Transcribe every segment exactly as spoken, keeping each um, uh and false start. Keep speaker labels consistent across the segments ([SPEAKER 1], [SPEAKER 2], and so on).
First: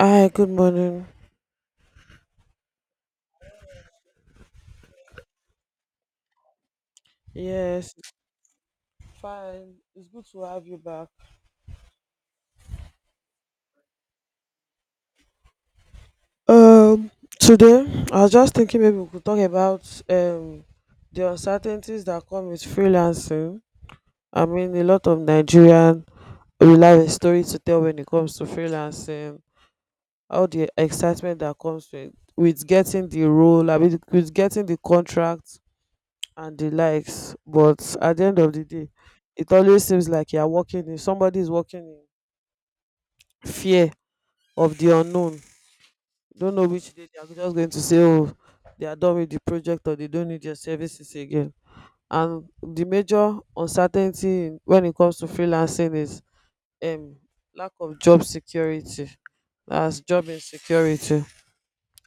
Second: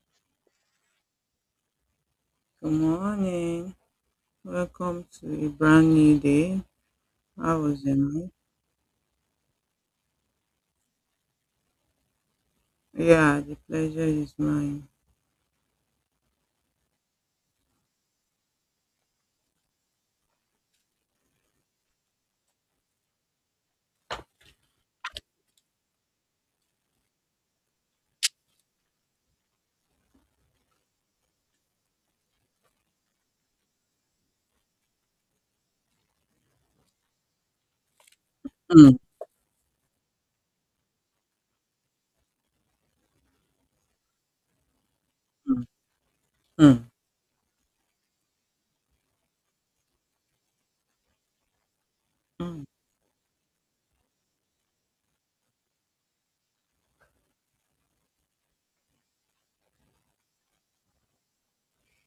[SPEAKER 1] Hi, good morning.
[SPEAKER 2] Good morning. Welcome to a brand new day. How was
[SPEAKER 1] Yes,
[SPEAKER 2] your
[SPEAKER 1] it's
[SPEAKER 2] night?
[SPEAKER 1] fine. It's good to have you back.
[SPEAKER 2] Yeah, the pleasure is mine.
[SPEAKER 1] Um, Today I was just thinking maybe we could talk about um the uncertainties that come with freelancing. I mean, a lot of Nigerian will have a story to tell when it comes to freelancing. All the excitement that comes with with getting the role, I mean, with getting the contract and the likes. But at the end of the day,
[SPEAKER 2] Mm,
[SPEAKER 1] it always seems like you are working in somebody is working in fear of the unknown.
[SPEAKER 2] mm,
[SPEAKER 1] Don't know which day they are just going to say, oh, they are done with the project or they don't need your services again. And
[SPEAKER 2] mm,
[SPEAKER 1] the major uncertainty in- when it comes to freelancing is um, lack of job security. That's job insecurity.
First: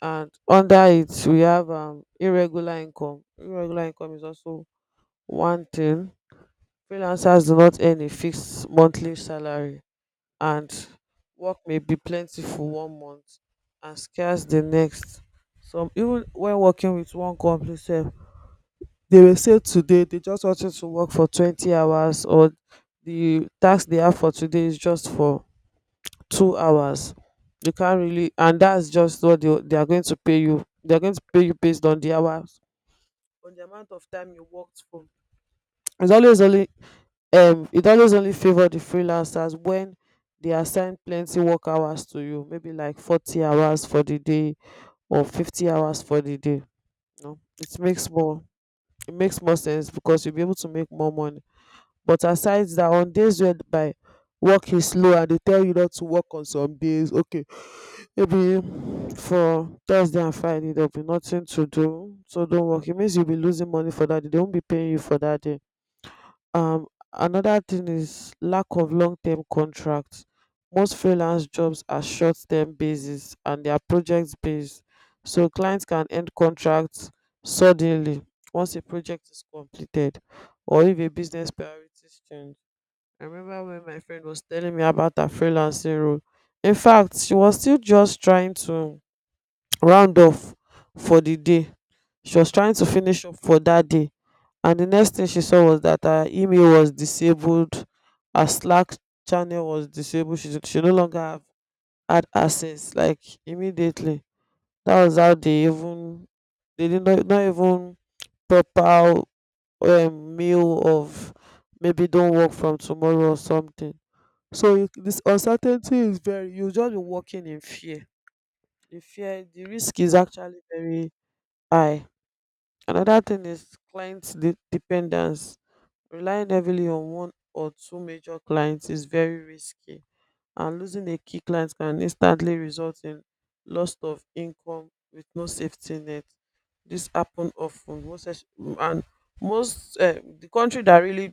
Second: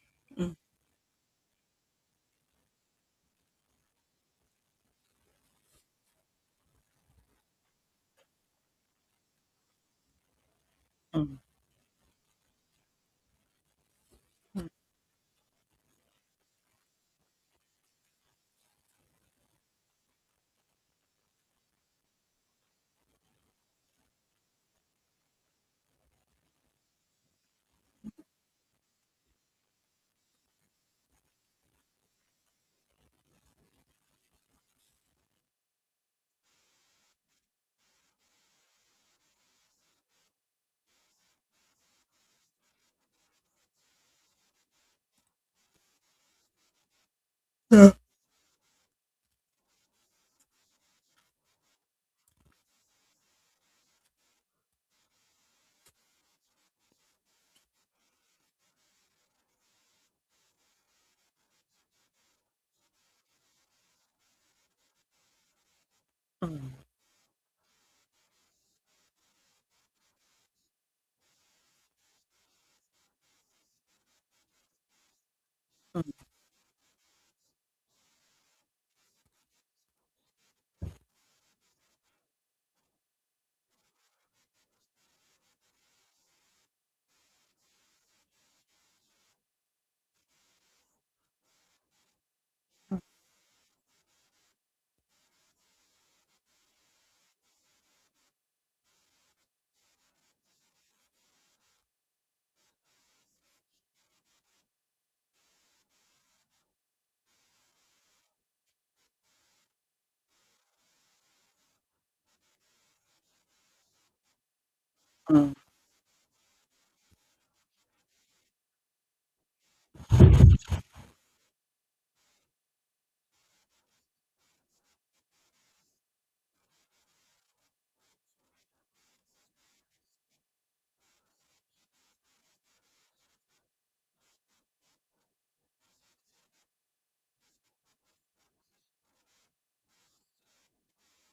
[SPEAKER 1] And
[SPEAKER 2] mm,
[SPEAKER 1] under it, we have um, irregular income. Irregular income is also one thing. Freelancers do not earn a fixed monthly salary, and
[SPEAKER 2] mm,
[SPEAKER 1] work may be plentiful one month and scarce the
[SPEAKER 2] mm,
[SPEAKER 1] next. Some, even when working with one company sef, they will say today they just wanted to work for twenty hours, or the task they have for today is just for two hours. You can't really, and that's just what they, they are going to pay you. They are going to pay you based on the hours, on the amount of time you worked for. it's always only um it always only favor the freelancers when they assign plenty work hours to you, maybe like forty hours for the day or fifty hours for the day. You know, it
[SPEAKER 2] mm,
[SPEAKER 1] makes more it makes more sense because you'll be able to make more money. But aside that, on days where by work is slow and they tell you not to work on some days, okay, maybe for thursday and friday there'll be nothing to do, so don't work. It means you'll be losing money for that day. They won't be paying you for that day.
[SPEAKER 2] mm,
[SPEAKER 1] um Another thing is lack of long-term contracts. Most freelance jobs are short-term basis, and they are project based, so clients can
[SPEAKER 2] mm,
[SPEAKER 1] end contracts suddenly once a project is completed or if a business priorities change. I remember when my friend was telling me about her freelancing role. In fact, she was still just trying to round off for the day. She was trying to finish up for that day, and the next thing she saw was that her email was disabled, her Slack channel was disabled. She she no longer have, had access, like, immediately. That was how they even they did not not even proper um, mail of maybe don't work from tomorrow or something. So you- this
[SPEAKER 2] mm,
[SPEAKER 1] uncertainty is very, you just be working in fear. The fear the risk is actually very high. Another thing is client de- dependence. Relying heavily on one or two major clients is very risky, and losing a key client can instantly result in loss of income with no safety net. This happen often, most es- and most uh, the country that really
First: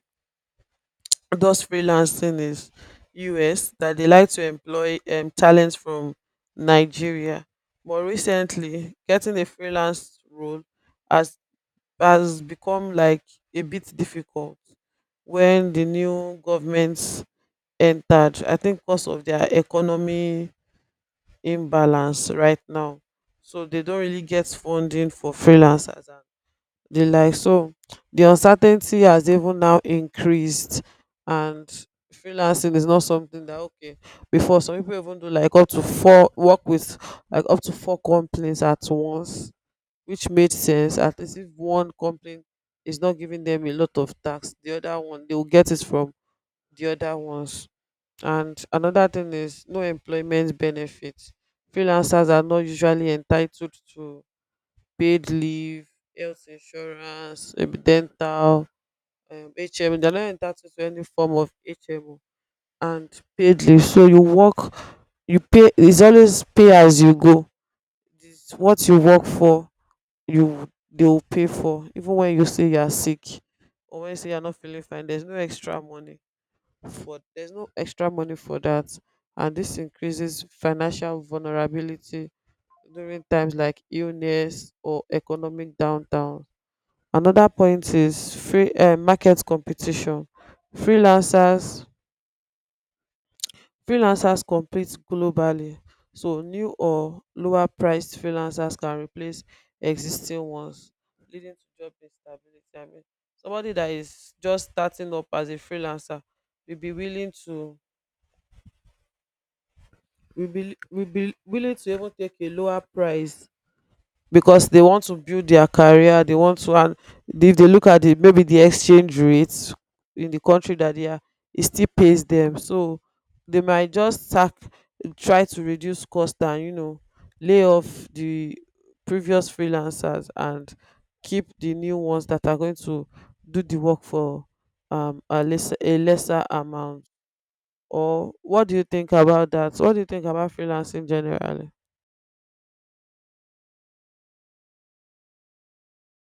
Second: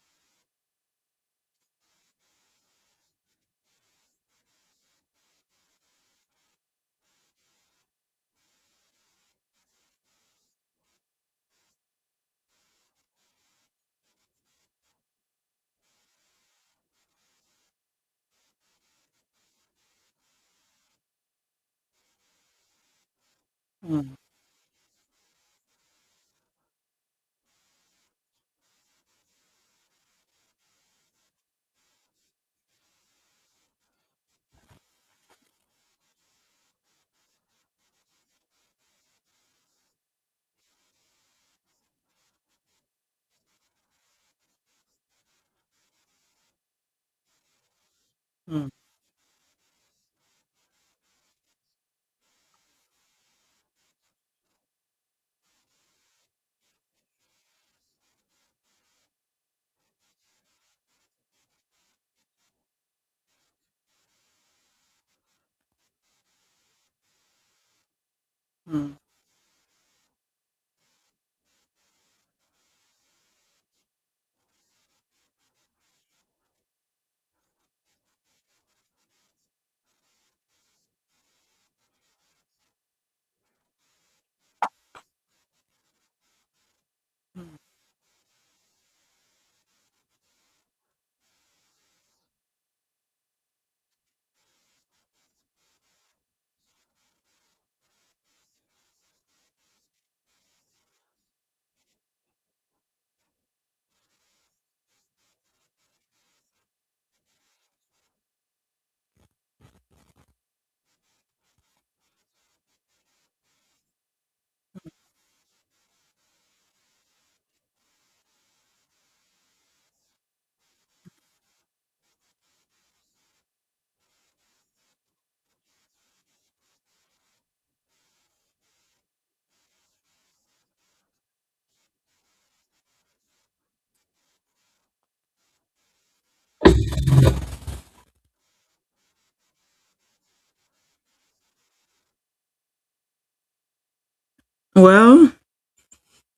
[SPEAKER 1] does freelancing is U S, that they like to employ um, talents from Nigeria. But recently, getting a freelance role has has become like a bit difficult when the new governments entered. I think because of their economy imbalance right now. So they don't
[SPEAKER 2] mm,
[SPEAKER 1] really get funding for freelancers and the like. So the uncertainty has even now increased, and freelancing is not something that okay before some people even do like up to four work with, like, up to four companies at once, which made sense. At least if one company is not giving them a lot of tax, the other one they will get it from, the other ones. And
[SPEAKER 2] mm,
[SPEAKER 1] another thing is no employment benefits. Freelancers are not usually entitled to paid leave, health insurance, maybe dental, um, HMO. They're not entitled to any form of HMO. And paid leave. So you work, you pay. It's always pay as you go. It's what
[SPEAKER 2] mm.
[SPEAKER 1] you work for. You, they will pay for even when you say you are sick, or when you say you're not feeling fine, there's no extra money for there's no extra money for that. And this increases financial vulnerability during times like illness or economic downturn. Another
[SPEAKER 2] Mm.
[SPEAKER 1] point is free uh, market competition. freelancers Freelancers compete globally, so new or lower priced freelancers can replace existing ones, leading to job instability. I mean, somebody that is just starting up as a freelancer will be willing to, will be will be willing to even take a lower price because they want to build their career, they want to. And if they look at it, maybe the exchange rates in the country that they are, it still pays them. So they might just sack, try to reduce cost and, you know, lay off the previous freelancers and keep the new ones that are going to do the work for um a lesser, a lesser amount. Or what do you think about that? What do you think about freelancing generally?
[SPEAKER 2] Well,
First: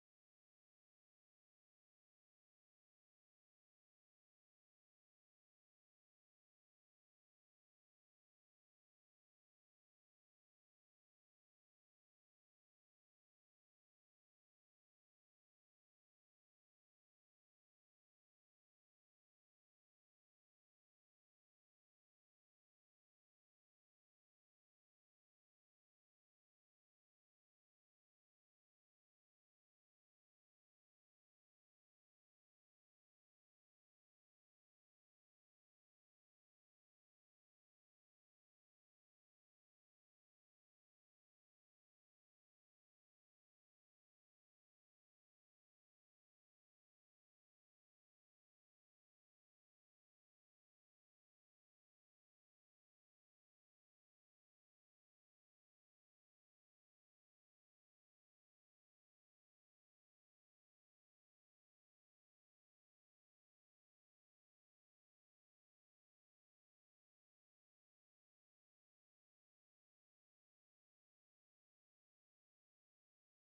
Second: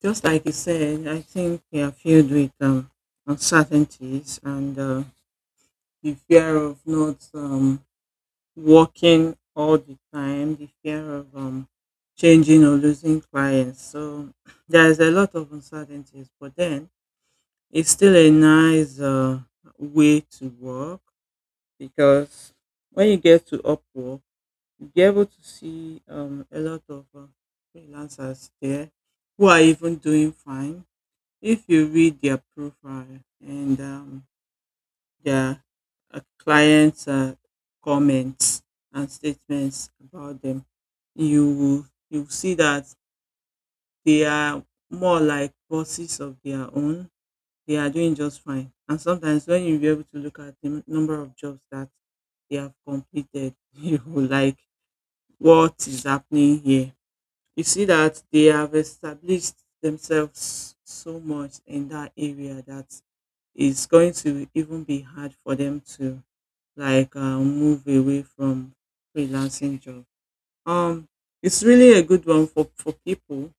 [SPEAKER 2] just like you said, I think we are filled with um, uncertainties, and uh, the fear of not um, working all the time, the fear of um, changing or losing clients. So there's a lot of uncertainties, but then it's still a nice uh, way to work, because when you get to Upwork, you'll be able to see um, a lot of uh, freelancers there who are even doing fine. If you read their profile and um, their uh, clients' uh, comments and statements about them, you will you will see that they are more like bosses of their own. They are doing just fine. And sometimes when you be able to look at the number of jobs that they have completed, you will like, what is happening here. You see that they have established themselves so much in that area that it's going to even be hard for them to like uh, move away from freelancing job. Um, it's really a good one for, for people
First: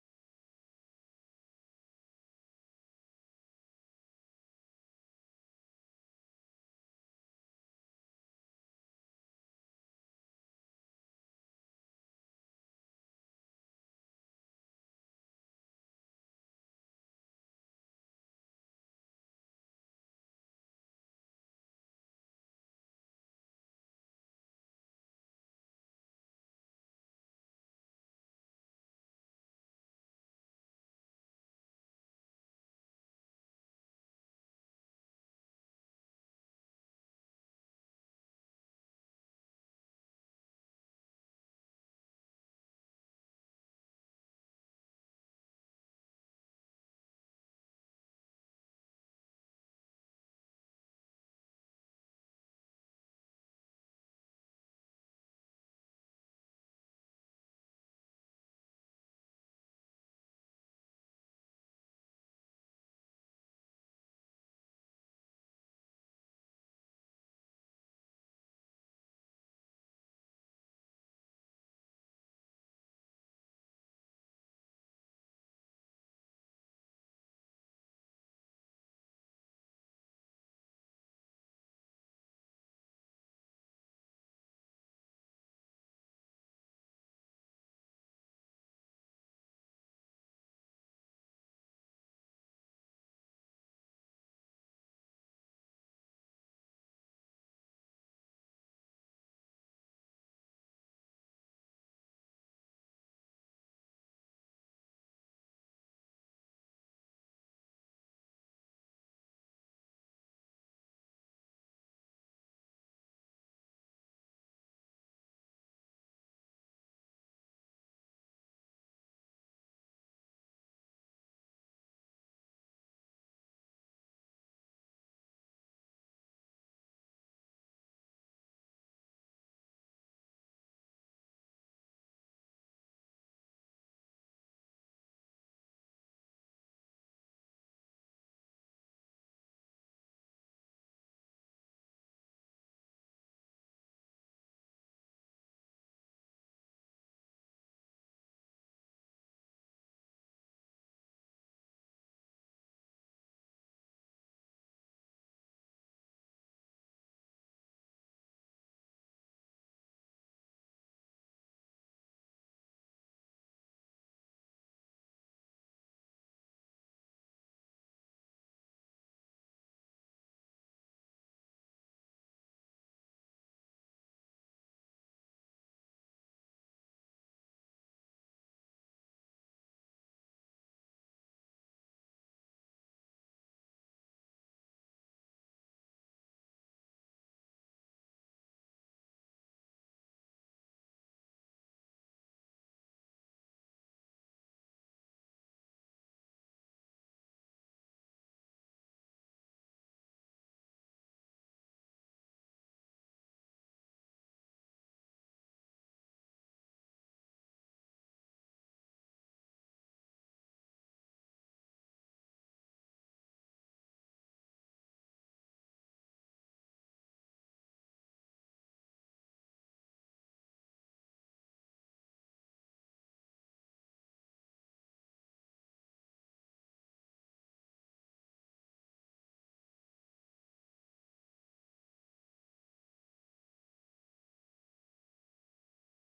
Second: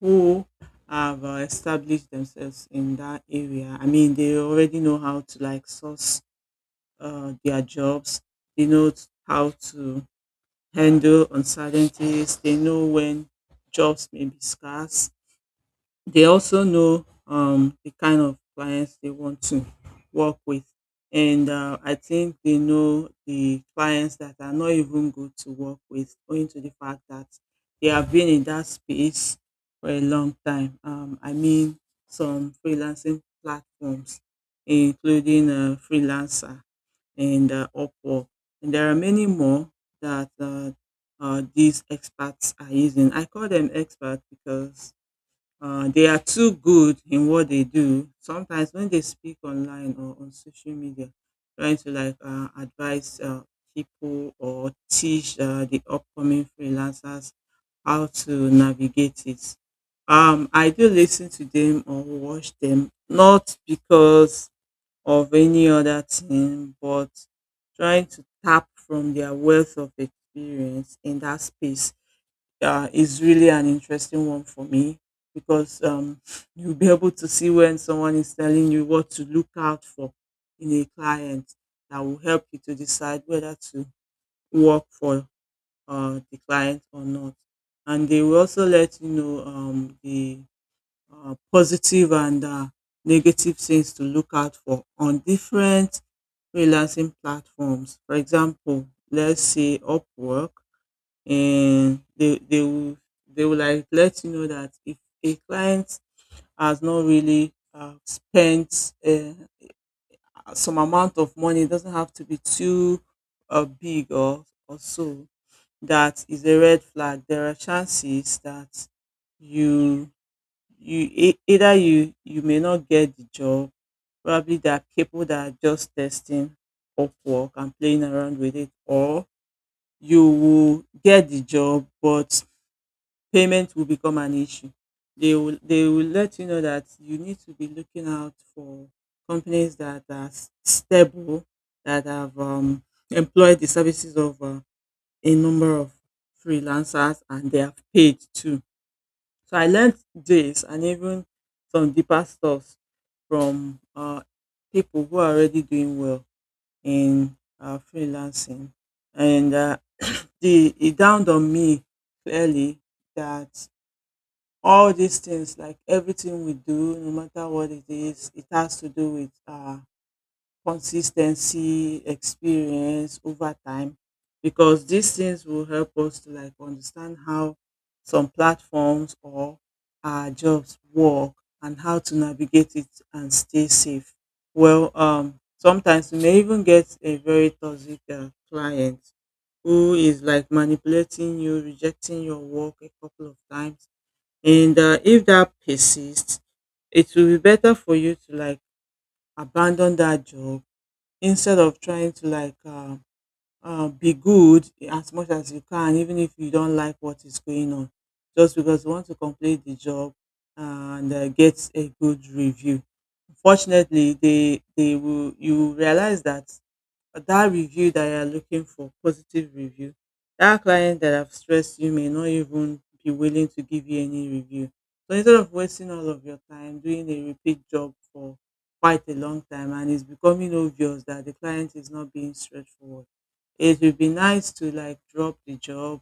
[SPEAKER 2] who have uh, established themselves in that area. I mean, they already know how to like source uh, their jobs. They know t- how to handle uncertainties. They know when jobs may be scarce. They also know um, the kind of clients they want to work with. And uh, I think they know the clients that are not even good to work with, owing to the fact that they have been in that space for a long time. Um, I mean, some freelancing platforms, including uh, Freelancer and uh, Upwork. And there are many more that uh, uh, these experts are using. I call them experts because uh, they are too good in what they do. Sometimes when they speak online or on social media, trying to like uh, advise uh, people or teach uh, the upcoming freelancers how to navigate it. Um, I do listen to them or watch them, not because of any other thing, but trying to tap from their wealth of experience in that space uh, is really an interesting one for me, because um, you'll be able to see when someone is telling you what to look out for in a client that will help you to decide whether to work for uh, the client or not. And they will also let you know um, the uh, positive and uh, negative things to look out for on different freelancing platforms. For example, let's say Upwork, and they they will they will like let you know that if a client has not really uh, spent uh, some amount of money, it doesn't have to be too uh, big, or or so. That is a red flag. There are chances that you you e- either you you may not get the job. Probably there are people that are just testing Upwork and playing around with it, or you will get the job, but payment will become an issue. They will they will let you know that you need to be looking out for companies that are s- stable, that have um, employed the services of uh, a number of freelancers and they have paid too. So I learned this and even some deeper stuff from uh, people who are already doing well in uh, freelancing, and uh, the it dawned on me clearly that all these things, like everything we do, no matter what it is, it has to do with uh consistency, experience over time, because these things will help us to like understand how some platforms or our jobs work and how to navigate it and stay safe. Well, um sometimes you may even get a very toxic uh, client who is like manipulating you, rejecting your work a couple of times, and, uh, if that persists, it will be better for you to like abandon that job instead of trying to like uh, uh, be good as much as you can, even if you don't like what is going on, just because you want to complete the job and uh, get a good review. Unfortunately, they they will you will realize that that review that you're looking for, positive review. That client that have stressed you may not even be willing to give you any review. So instead of wasting all of your time doing a repeat job for quite a long time and it's becoming obvious that the client is not being straightforward, it would be nice to like drop the job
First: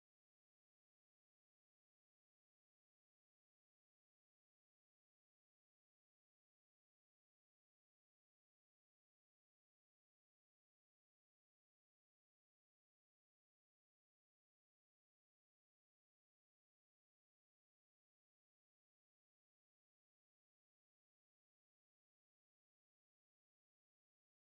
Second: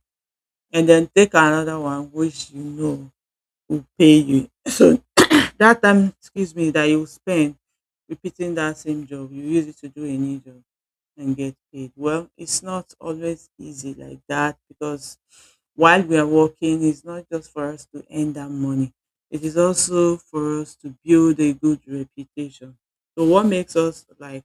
[SPEAKER 2] and then take another one which you know will pay you. So that time, excuse me, that you spend repeating that same job, you use it to do a new job and get paid. Well, it's not always easy like that, because while we are working, it's not just for us to earn that money. It is also for us to build a good reputation. So what makes us like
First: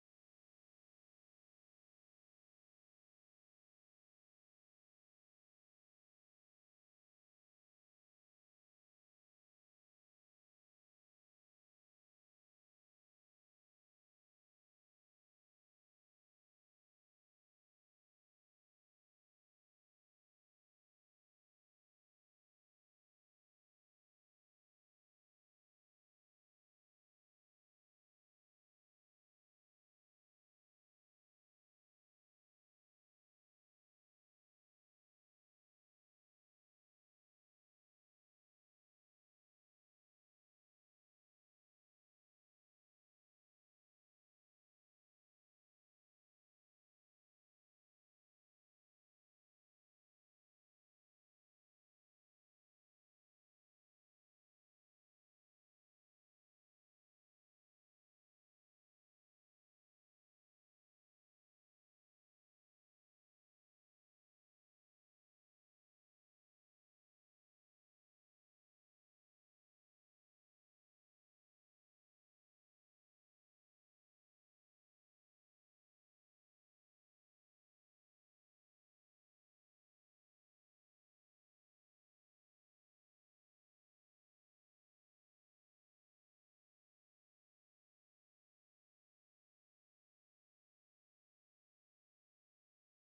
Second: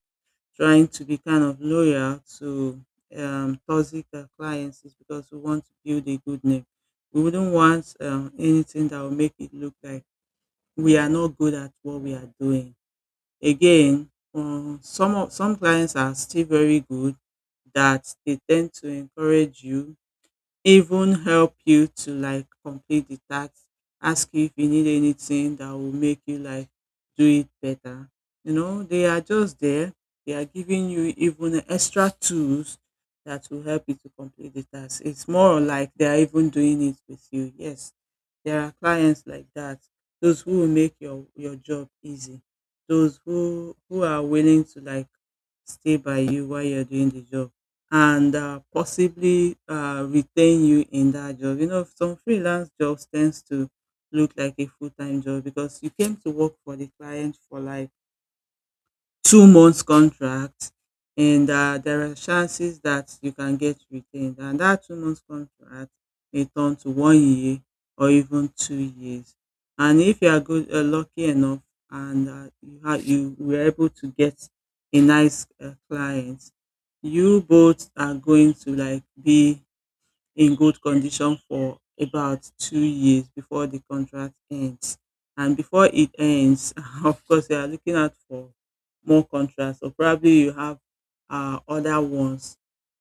[SPEAKER 2] trying to be kind of loyal to um, toxic uh, clients is because we want to build a good name. We wouldn't want um, anything that will make it look like we are not good at what we are doing. Again, um, some of some clients are still very good, that they tend to encourage you, even help you to like complete the task, ask you if you need anything that will make you like do it better. You know, they are just there. They are giving you even extra tools that will help you to complete the task. It's more like they are even doing it with you. Yes, there are clients like that, those who will make your your job easy, those who who are willing to like stay by you while you're doing the job and uh, possibly uh, retain you in that job. You know, some freelance jobs tends to look like a full time job, because you came to work for the client for life two months contract, and uh, there are chances that you can get retained, and that two months contract may turn to one year, or even two years. And if you are good, uh, lucky enough, and uh, you, ha- you were able to get a nice uh, client, you both are going to like be in good condition for about two years before the contract ends. And before it ends, of course, you are looking out for more contracts, or probably you have uh, other ones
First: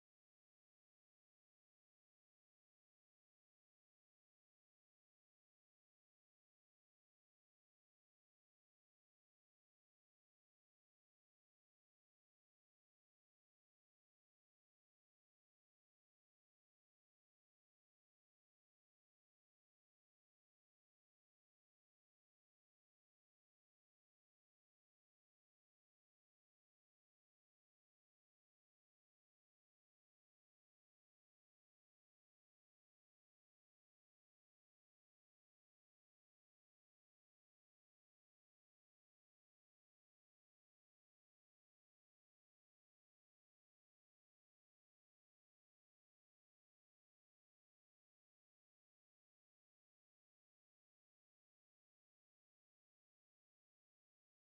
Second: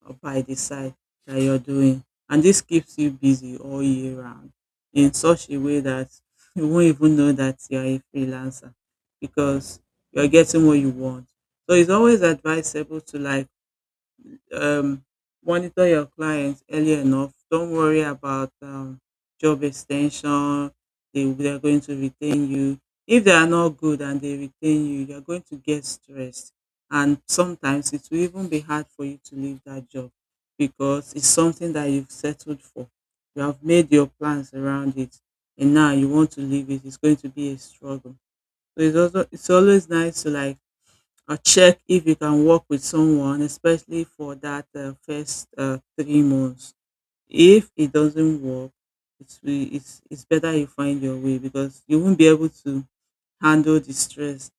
[SPEAKER 2] uh, by the side that you're doing. And this keeps you busy all year round in such a way that you won't even know that you're a freelancer, because you're getting what you want. So it's always advisable to like um, monitor your clients early enough. Don't worry about um, job extension. They, they are going to retain you. If they are not good and they retain you, you are going to get stressed. And sometimes it will even be hard for you to leave that job, because it's something that you've settled for. You have made your plans around it, and now you want to leave it. It's going to be a struggle. So it's also, it's always nice to like or check if you can work with someone, especially for that uh, first uh, three months. If it doesn't work, it's, we- it's, it's better you find your way, because you won't be able to handle the stress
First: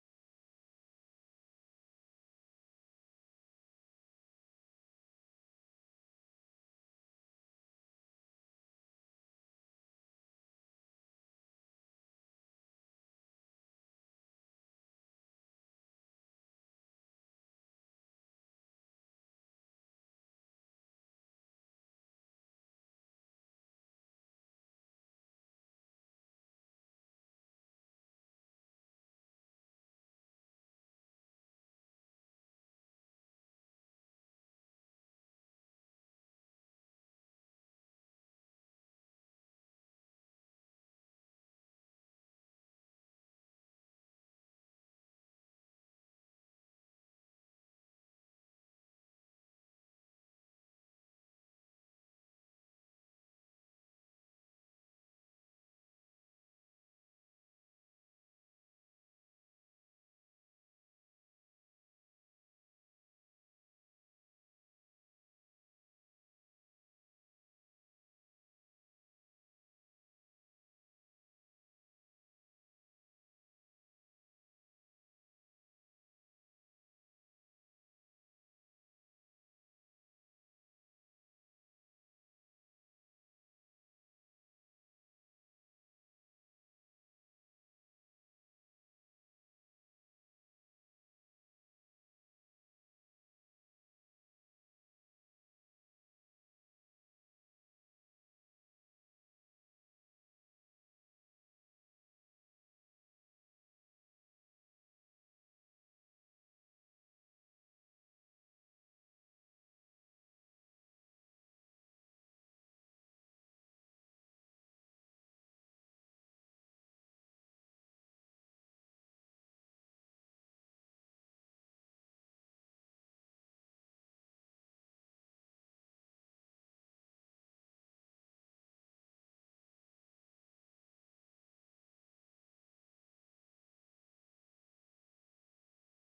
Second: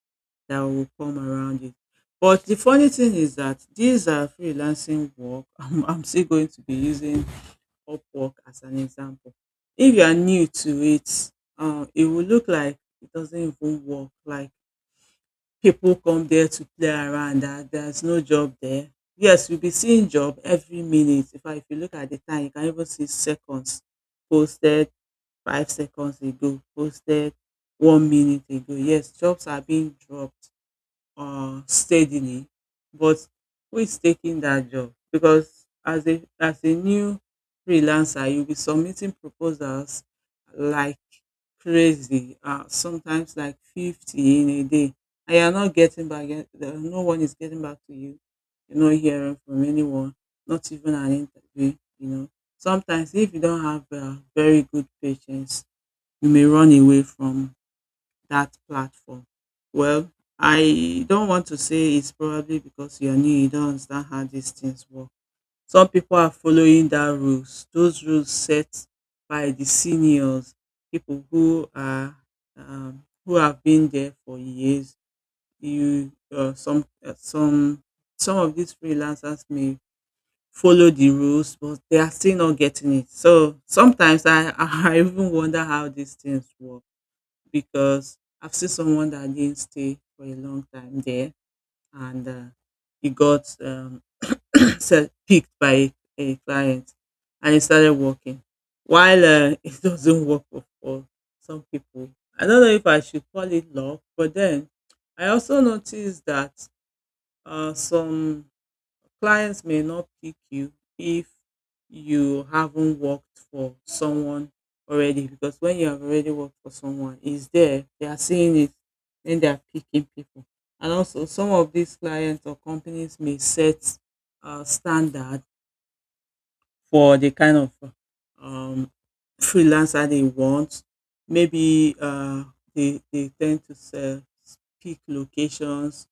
[SPEAKER 2] that will come around it. But the funny thing is that these are freelancing work. I'm, I'm still going to be using Upwork as an example. If you are new to it, uh, it will look like it doesn't even work. Like, people come there to play around and there's no job there. Yes, you'll be seeing job every minute. In fact, if you look at the time, you can even see seconds, posted five seconds ago, posted one minute ago. Yes, jobs are being dropped, uh, steadily, but who is taking that job? Because as a as a new freelancer, you'll be submitting proposals like crazy, uh, sometimes like fifty in a day, and you're not getting back. yet- there- No one is getting back to you. You're not hearing from anyone, not even an interview. You know, sometimes if you don't have uh, very good patience, you may run away from that platform. Well, I don't want to say it's probably because you're new, you don't understand how these things work. Some people are following that rules, those rules set by the seniors, people who are um, who have been there for years. You uh, some uh, some some of these freelancers may follow the rules, but they are still not getting it. So sometimes I I even wonder how these things work because I've seen someone that didn't stay for a long time there and uh, he got um, se- picked by a client and he started working. While uh, it doesn't work for, for some people. I don't know if I should call it luck, but then I also noticed that uh, some clients may not pick you if you haven't worked for someone already, because when you have already worked for someone, it's there. They are seeing it, then they are picking people. And also, some of these clients or companies may set uh, standards for the kind of um, freelancer they want. Maybe uh, they, they tend to sell peak locations,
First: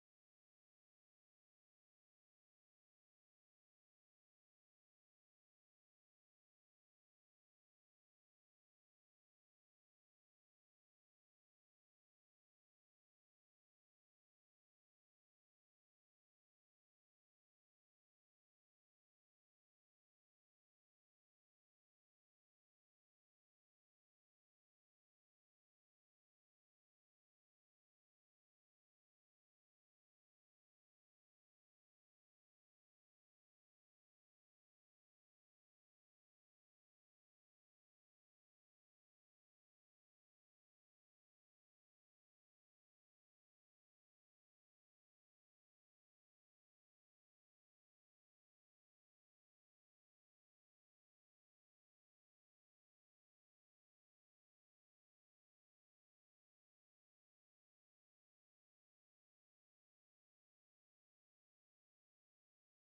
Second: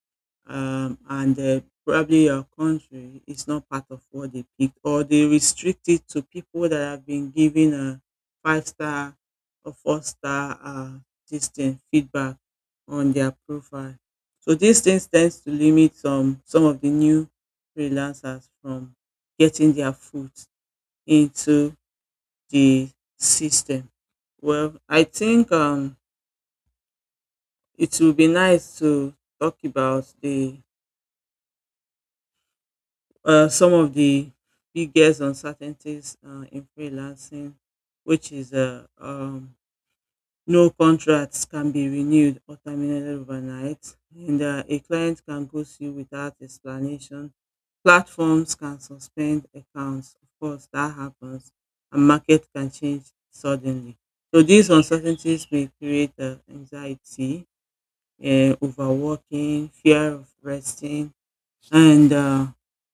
[SPEAKER 2] um, and uh, probably your country is not part of what they picked, or they restrict it to people that have been given a five star or four star uh, this thing, feedback on their profile. So these things tends to limit some some of the new freelancers from getting their foot into the system. Well, I think um, it will be nice to talk about the uh, some of the biggest uncertainties uh, in freelancing, which is uh, um, no contracts can be renewed or terminated overnight, and uh, a client can ghost you without explanation. Platforms can suspend accounts, of course that happens, and market can change suddenly. So these uncertainties may create uh, anxiety, uh, overworking, fear of resting, and uh,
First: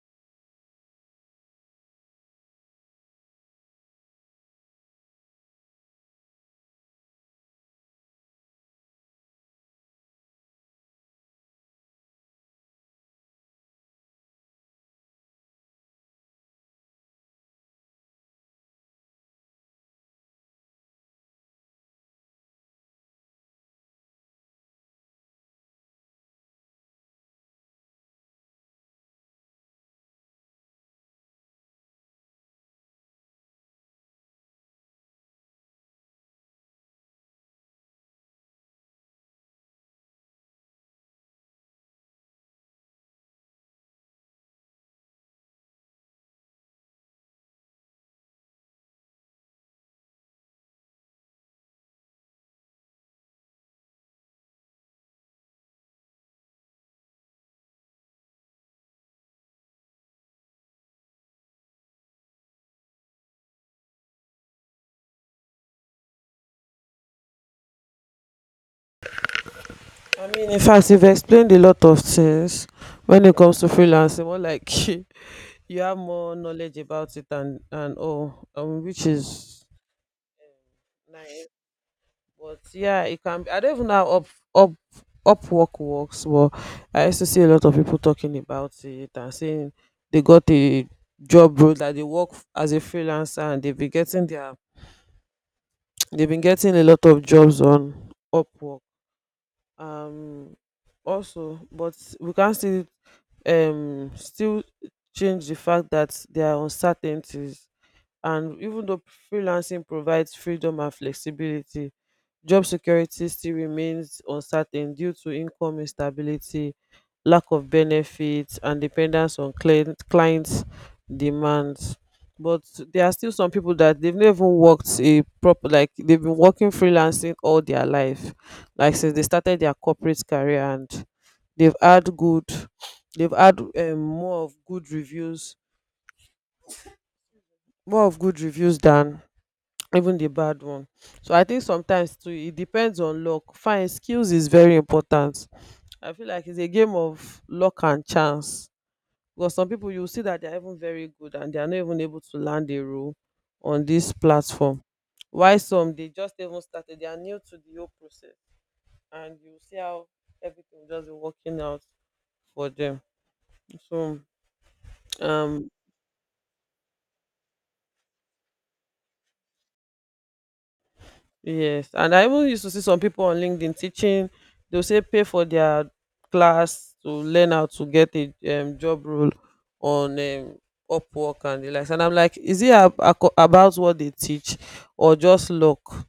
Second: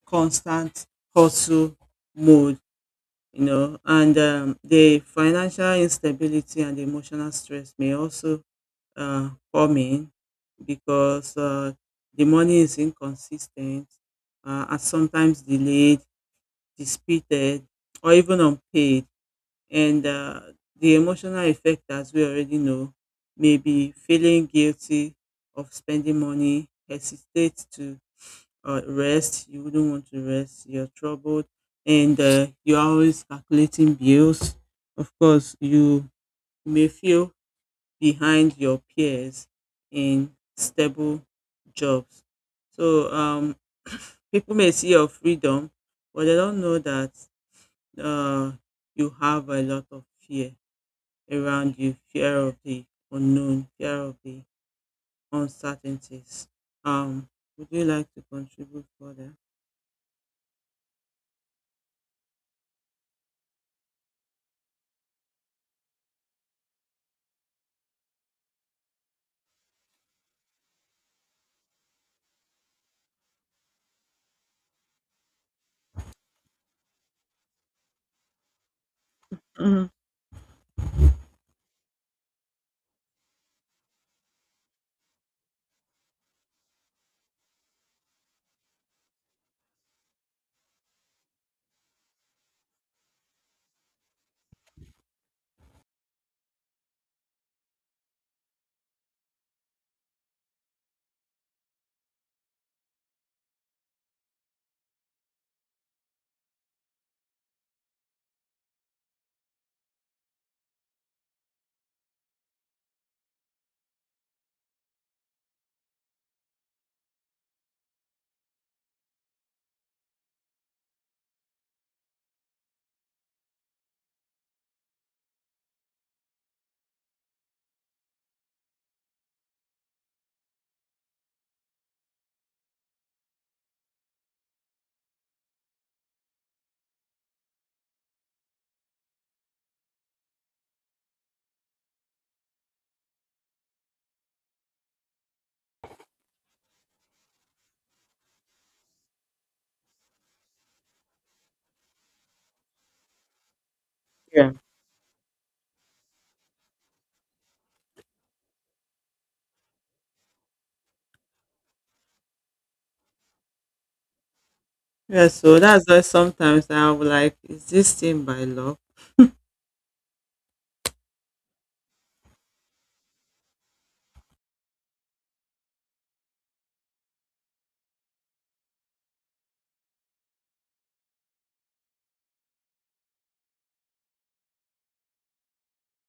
[SPEAKER 2] constant hustle mode. You know, and um, The financial instability and emotional stress may also uh, come in because uh, the money is inconsistent, uh, and sometimes delayed, disputed, or even unpaid. And uh, the emotional effect, as we already know, may be feeling guilty of spending money, hesitate to uh, rest, you wouldn't want to rest, you're troubled, and uh, you're always calculating bills. Of course, you may feel behind your peers in stable jobs. So um, people may see your freedom, but they don't know that uh, you have a lot of fear around you, fear of the unknown, fear of the uncertainties. um would you like to contribute further?
[SPEAKER 1] I mean, in fact, you've explained a lot of things when it comes to freelancing. More like you have more knowledge about it and and all, um, which is
[SPEAKER 2] Mhm.
[SPEAKER 1] um, nice. But yeah, it can. Be, I don't even know how up up Upwork works, but I used to see a lot of people talking about it and saying they got a job role that they work f- as a freelancer, and they've been getting their they've been getting a lot of jobs on Upwork. Um, Also, but we can't still um still change the fact that there are uncertainties, and even though freelancing provides freedom and flexibility, job security still remains uncertain due to income instability, lack of benefits, and dependence on client clients demands. But there are still some people that they've never worked a proper, like they've been working freelancing all their life, like since they started their corporate career. And they've had good they've had um, more of good reviews, more of good reviews than even the bad one. So I think sometimes too it depends on luck. Fine, skills is very important. I feel like it's a game of luck and chance, because some people you see that they're even very good and they are not even able to land a role on this
[SPEAKER 2] Yeah.
[SPEAKER 1] platform, why some they just even started, they are new to the whole process, and you see how everything will just be working out for them. So
[SPEAKER 2] Yeah, so
[SPEAKER 1] um
[SPEAKER 2] that's why sometimes I'm like, is this thing by law?
[SPEAKER 1] yes, and I even used to see some people on LinkedIn teaching. They'll say pay for their class to learn how to get a um, job role on um, Upwork and the likes. And I'm like, is it ab- aco- about what they teach or just luck?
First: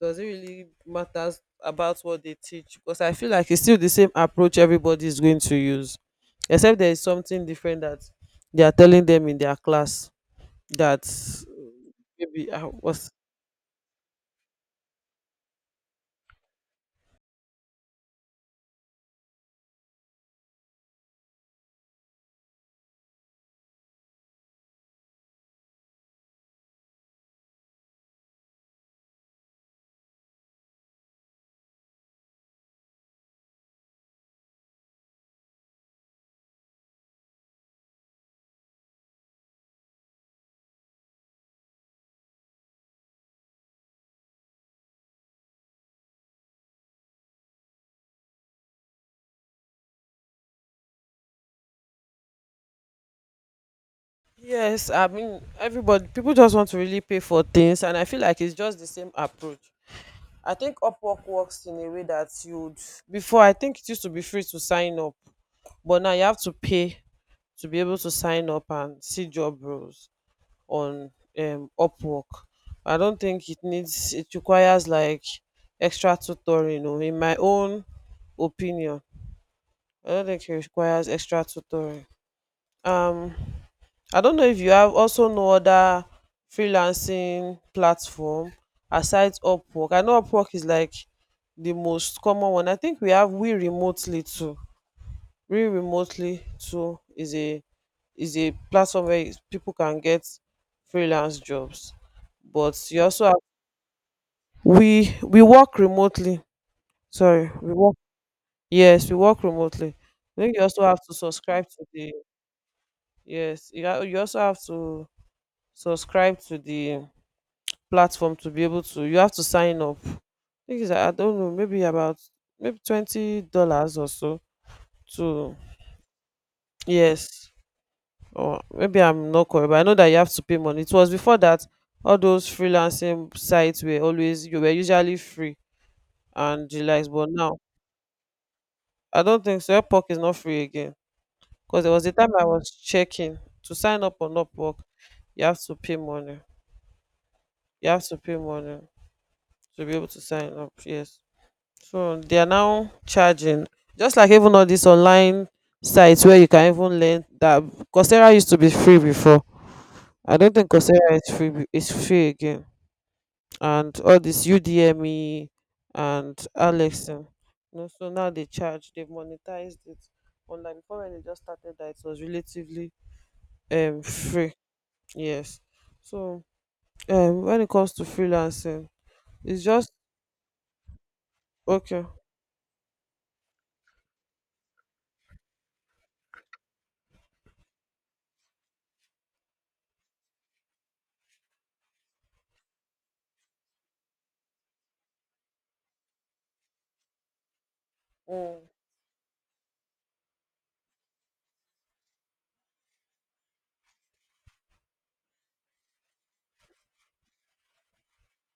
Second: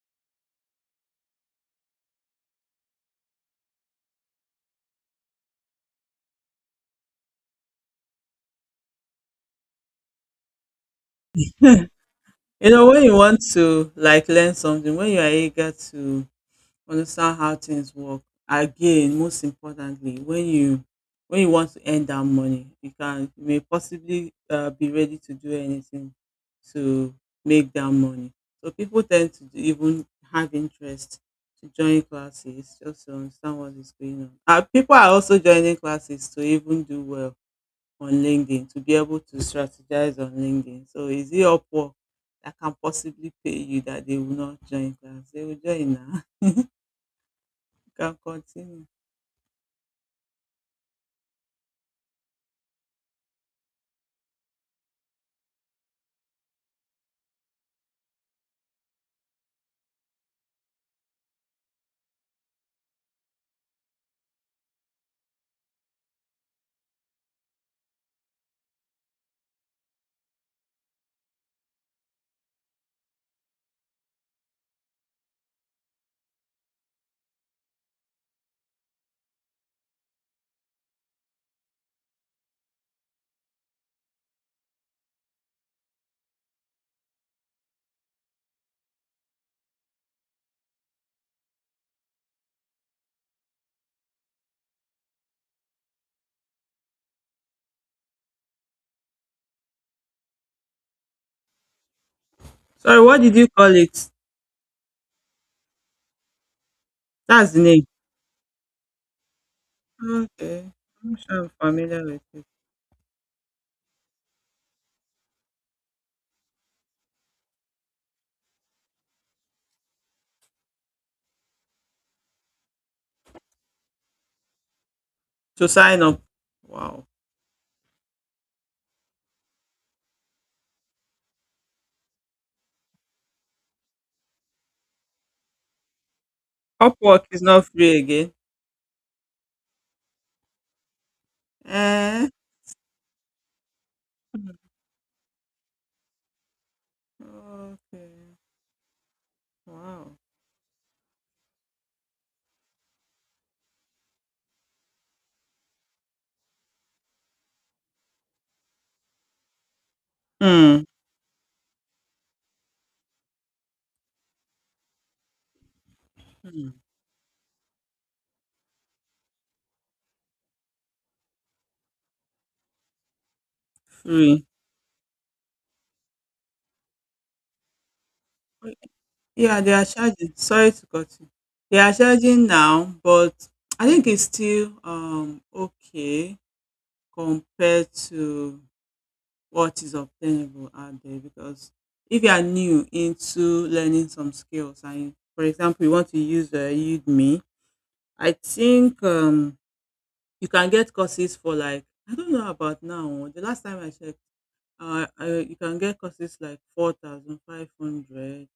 [SPEAKER 1] Does it really matters about what they teach? Because I feel like it's still the same approach everybody is going to use, except there is something different that they are telling them in their class that
[SPEAKER 2] You
[SPEAKER 1] maybe uh,
[SPEAKER 2] know, when
[SPEAKER 1] was
[SPEAKER 2] you want to like learn something, when you are eager to understand how things work. Again, most importantly, when you when you want to earn that money, you can, you may possibly uh, be ready to do anything to make that money. So people tend to even have interest to join classes just to understand what is going on. Uh, people are also joining classes to even do well on LinkedIn, to be able to strategize on LinkedIn. So is it Upwork that can possibly pay you that they will not join class? They will join now. Can continue.
[SPEAKER 1] yes, I mean everybody, people just want to really pay for things, and I feel like it's just the same approach. I think Upwork works in a way that you'd before, I think it used to be free to sign up, but now you have to pay to be able to sign up and see job roles on um Upwork. I don't think it needs it requires like extra tutoring, or in my own opinion, I don't think it requires extra tutoring. Um I don't know if you have also know other freelancing platform aside Upwork. I know Upwork is like the most common one. I think we have We Remotely too. We Remotely too is a is a platform where is- people can get freelance jobs. But
[SPEAKER 2] Sorry,
[SPEAKER 1] you
[SPEAKER 2] what
[SPEAKER 1] also
[SPEAKER 2] did
[SPEAKER 1] have
[SPEAKER 2] you call it?
[SPEAKER 1] we we work remotely. Sorry,
[SPEAKER 2] That's the
[SPEAKER 1] we
[SPEAKER 2] name.
[SPEAKER 1] work. Yes, we work remotely. I think you
[SPEAKER 2] Okay.
[SPEAKER 1] also have to
[SPEAKER 2] I'm sure I'm
[SPEAKER 1] subscribe to
[SPEAKER 2] familiar
[SPEAKER 1] the
[SPEAKER 2] with it.
[SPEAKER 1] yes. You, ha- you also have to subscribe to the platform to be able to, you have to sign up. I think it's, I don't know, maybe about maybe twenty dollars or so to
[SPEAKER 2] To sign up. Wow.
[SPEAKER 1] yes. Or maybe I'm not correct, but I know that you have to pay money. It was before that all those freelancing sites were always, you were usually free and the likes,
[SPEAKER 2] Upwork
[SPEAKER 1] but
[SPEAKER 2] is
[SPEAKER 1] now
[SPEAKER 2] not free again.
[SPEAKER 1] I don't think so. Upwork is not free again. Because there was a
[SPEAKER 2] Eh?
[SPEAKER 1] time I was checking to sign up on
[SPEAKER 2] Hmm.
[SPEAKER 1] Upwork, you have to pay money. You have to
[SPEAKER 2] Okay.
[SPEAKER 1] pay money to be able
[SPEAKER 2] Wow.
[SPEAKER 1] to sign up. Yes. So they are now charging. Just like even all these online sites where you can even learn that Coursera used to be free before. I don't think
[SPEAKER 2] Hmm.
[SPEAKER 1] Coursera is free be- is free again. And all this Udemy and
[SPEAKER 2] Hmm.
[SPEAKER 1] Alexin. No, so now they charge, they've monetized it. Online before when they just started that, it was relatively um
[SPEAKER 2] Free.
[SPEAKER 1] free. Yes. So um when it comes to freelancing,
[SPEAKER 2] Yeah,
[SPEAKER 1] it's
[SPEAKER 2] they are
[SPEAKER 1] just
[SPEAKER 2] charging. Sorry to cut you. They are
[SPEAKER 1] okay.
[SPEAKER 2] charging now, but I think it's still um okay compared to what is obtainable out there, because if you are new into learning some skills and for example you want to use uh, Udemy, I
[SPEAKER 1] Mm.
[SPEAKER 2] think um, you can get courses for like, I don't know about now, the last time I checked, uh, uh, you can get courses like four thousand five hundred,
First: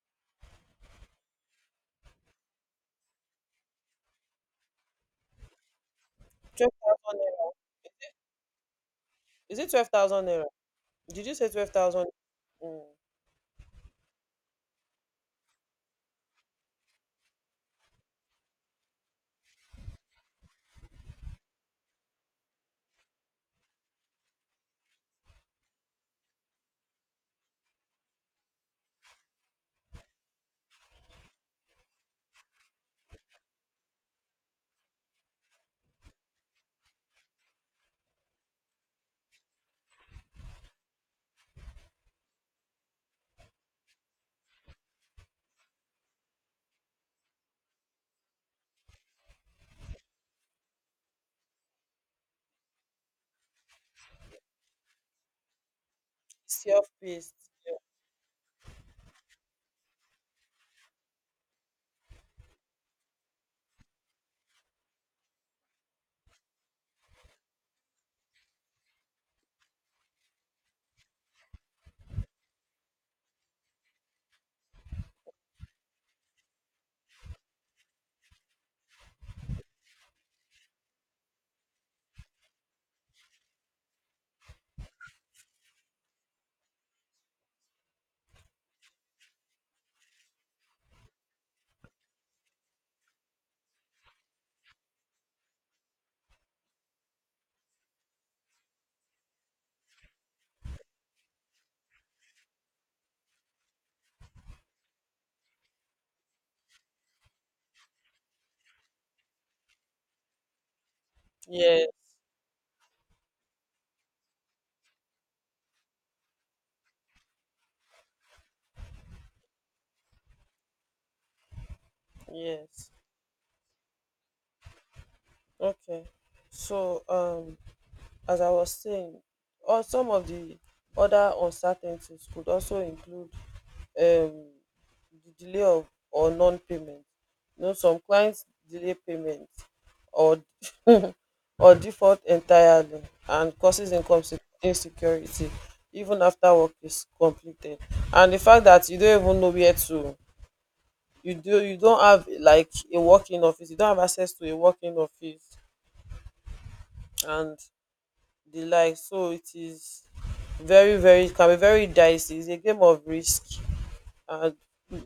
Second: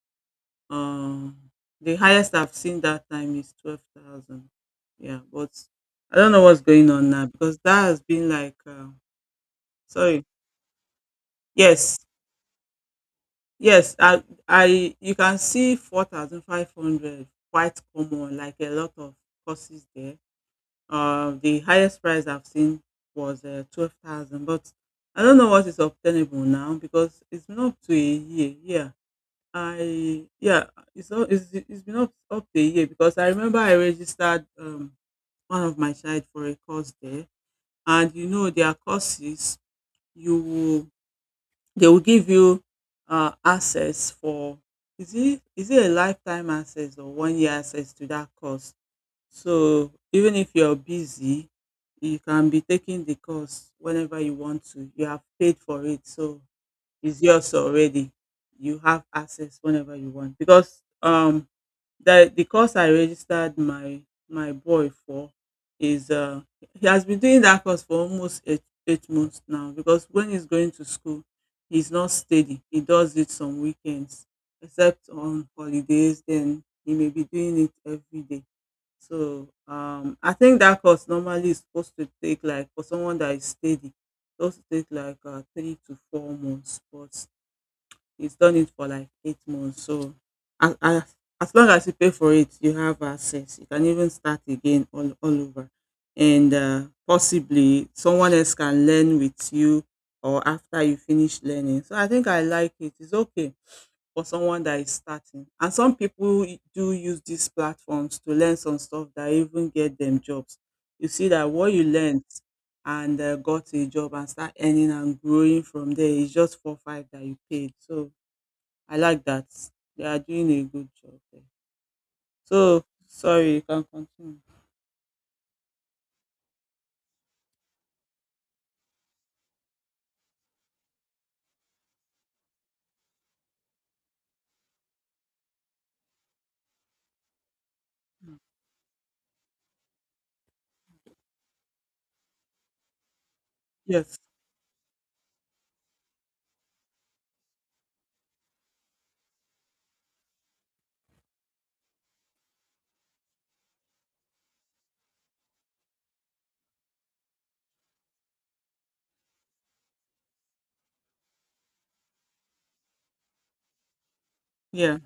[SPEAKER 2] um, the highest I've seen that time is twelve thousand. Yeah, but I don't know what's
[SPEAKER 1] Twelve
[SPEAKER 2] going on
[SPEAKER 1] thousand
[SPEAKER 2] now
[SPEAKER 1] naira.
[SPEAKER 2] because that has been like uh,
[SPEAKER 1] Is it twelve
[SPEAKER 2] sorry?
[SPEAKER 1] thousand naira? Did you say
[SPEAKER 2] Yes.
[SPEAKER 1] twelve thousand? Mm.
[SPEAKER 2] Yes, I I you can see four thousand five hundred quite common, like a lot of courses there. Uh, the highest price I've seen was uh, twelve thousand, but I don't know what is obtainable now because it's been up to a year. Yeah, I, yeah, it's not it's, it's been up, up to a year because I remember I registered um one of my child for a course there, and you know their courses, you will, they will give you uh, access for, is it is it a lifetime access or one year access to that course? So even if you're busy, you can be taking the course whenever you want to. You have paid for it, so it's
[SPEAKER 1] Self-paced.
[SPEAKER 2] yours already. You have access whenever you want, because um the the course I registered my my boy for is uh, he has been doing that course for almost eight, eight months now, because when he's going to school, he's not steady. He does it some weekends, except on holidays. Then he may be doing it every day. So um, I think that course normally is supposed to take like, for someone that is steady, it's supposed to take like uh, three to four months, but he's done it for like eight months. So as as as long as you pay for it, you have access. You can even start again all all over. And uh, possibly someone else can learn with you or after you finish learning. So I think I like it. It's okay for someone that is starting. And some people do use these platforms to learn some stuff that even get them jobs. You see that what you
[SPEAKER 1] Yes,
[SPEAKER 2] learned and uh, got a job and start earning and growing from there is just four five that you paid. So I like that. They are doing a good job there. So
[SPEAKER 1] yes.
[SPEAKER 2] sorry, you can continue.
[SPEAKER 1] Okay. So, um, as I was saying, or some of the other uncertainties could also include um, the delay of or non-payment. You know, some
[SPEAKER 2] Mm.
[SPEAKER 1] clients delay payment or or default entirely and causes
[SPEAKER 2] Yes.
[SPEAKER 1] income se- insecurity even after work is completed. And the fact that you don't even know where to you do you don't have like a working office, you don't have access to a working office and the like. So it is very, very, it can be very dicey. It's a game of risk, and
[SPEAKER 2] Yeah.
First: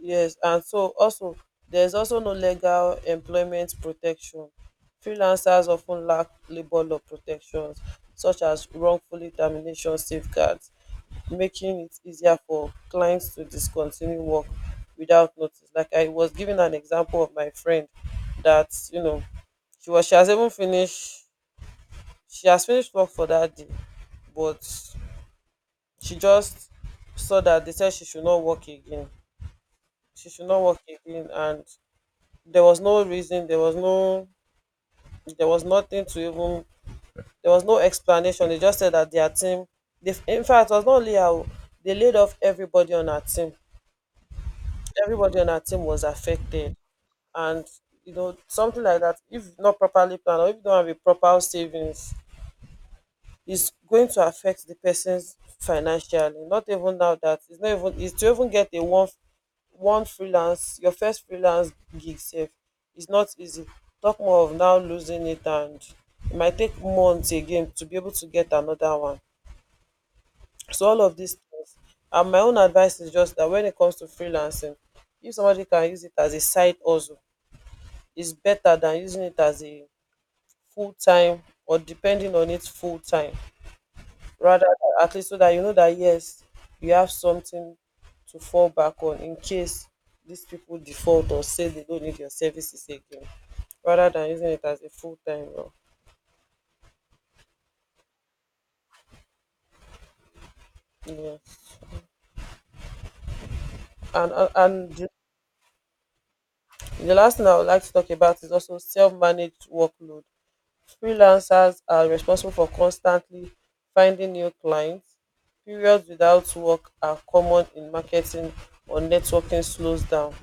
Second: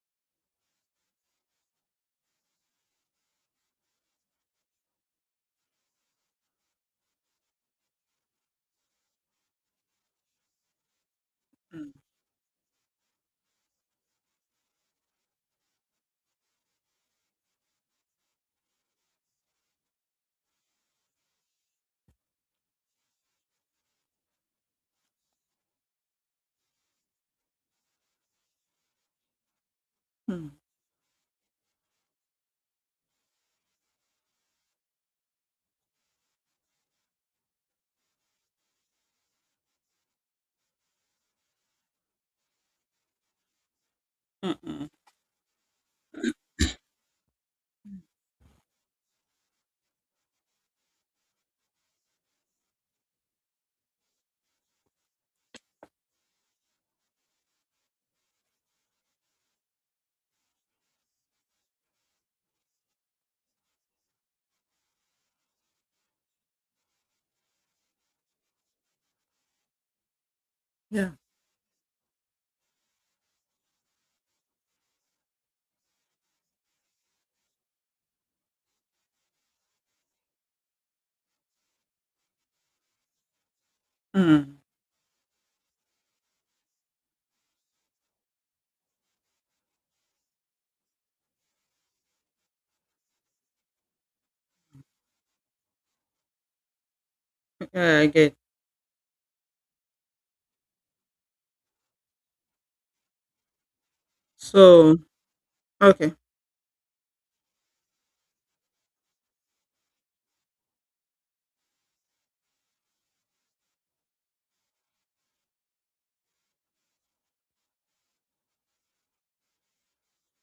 [SPEAKER 1] yes, and so also, there's also no legal employment protection. Freelancers of ten lack labour law protections such as wrongfully termination safeguards, making
[SPEAKER 2] Mm.
[SPEAKER 1] it easier for clients to discontinue work without notice. Like I was giving an example of my friend that, you know, she was she has even finished she has finished work for that day, but she just saw that they said she should not work again. She should
[SPEAKER 2] Mm.
[SPEAKER 1] not work again, and there was no reason, there was no there was nothing to even there was no explanation. They just said that their team they, in fact it was not only her. Oh, they laid off everybody on her team.
[SPEAKER 2] Mm-mm.
[SPEAKER 1] Everybody on our team was affected, and you know, something like that, if not properly planned, or if you don't have a proper savings, it's going to affect the person's financially. Not even now that it's not even, it's to even get a one one freelance, your first freelance gig safe, it's not easy, talk more of now losing it, and it might take months again to be able to get another one. So all
[SPEAKER 2] Yeah.
[SPEAKER 1] of these things, and my own advice is just that when it comes to freelancing, if somebody can use it as a side hustle is better than using it as a full time or depending on it full time,
[SPEAKER 2] Mm.
[SPEAKER 1] rather than, at least so that you know that, yes, you have something to fall back on in case these people default or say they don't need your services again, rather than using it as a full time role.
[SPEAKER 2] Yeah, I get.
[SPEAKER 1] Yeah. And and, and
[SPEAKER 2] So
[SPEAKER 1] the,
[SPEAKER 2] okay.
[SPEAKER 1] the last thing I would like to talk about is also self managed workload. Freelancers are responsible for constantly finding new clients. Periods without work are common in marketing or networking slows down.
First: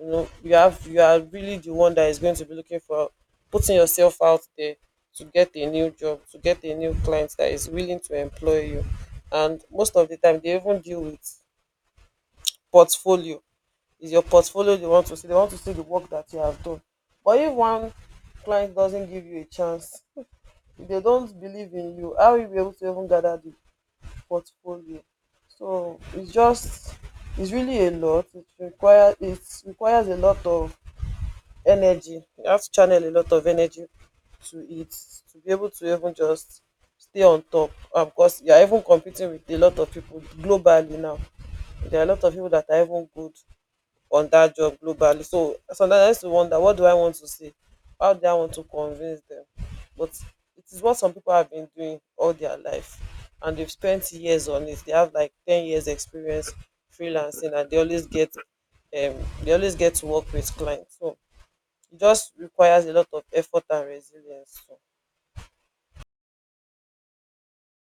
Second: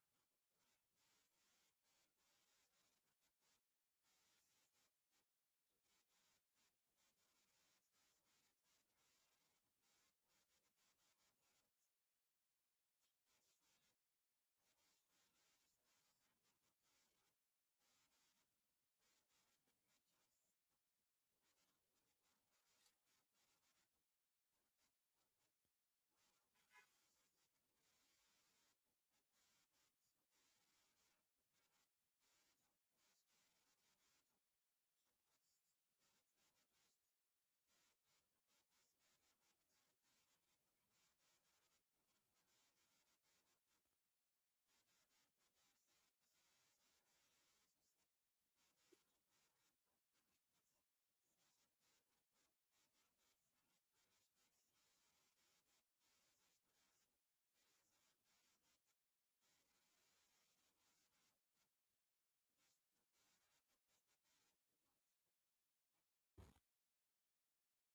[SPEAKER 1] You know, you have, you are really the one that is going to be looking for, putting yourself out there to get a new job, to get a new client that is willing to employ you. And most of the time they even deal with portfolio. Is your portfolio they want to see, they want to see the work that you have done. But if one client doesn't give you a chance, if they don't believe in you, how will you be able to even gather the portfolio? So it's just, it's really a lot. It requires it requires a lot of energy. You have to channel a lot of energy to it to be able to even just stay on top. Um, because you are even competing with a lot of people globally now. There are a lot of people that are even good on that job globally. So sometimes I used to wonder, what do I want to say? How do I want to convince them? But it is what some people have been doing all their life, and they've spent years on it. They have like ten years experience freelancing, and they always get um they always get to work with clients. So it just requires a lot of effort and resilience. So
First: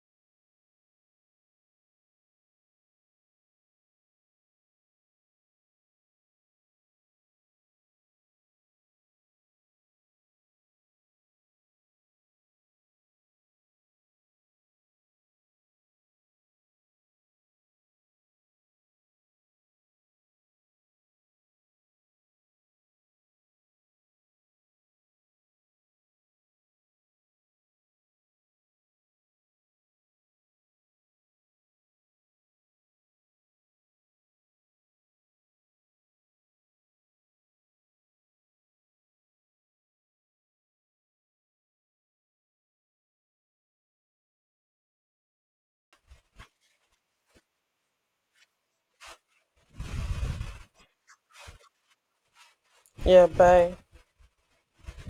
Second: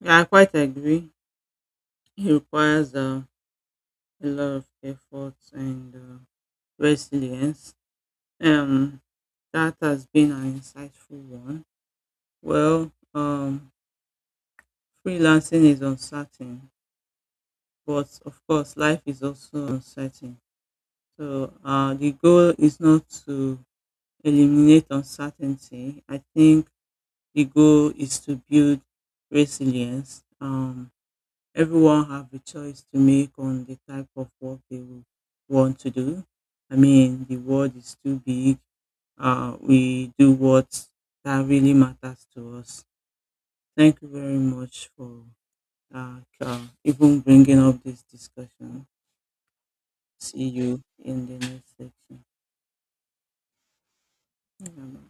[SPEAKER 2] Yeah, I quite agree. It requires uh, a lot of effort and uh, resilience. Um, that has been an insightful one. Well, um, freelancing is uncertain, but of course, life is also uncertain. So uh, the goal is not to eliminate uncertainty. I think the goal is to build resilience. Um, everyone have a choice to make on the type of work they will want to do. I mean, the world is too big. Uh, we do what that really matters to us. Thank you very much for uh, uh, even bringing up this discussion. See you in the next section.
[SPEAKER 1] yeah, bye.
[SPEAKER 2] Bye-bye.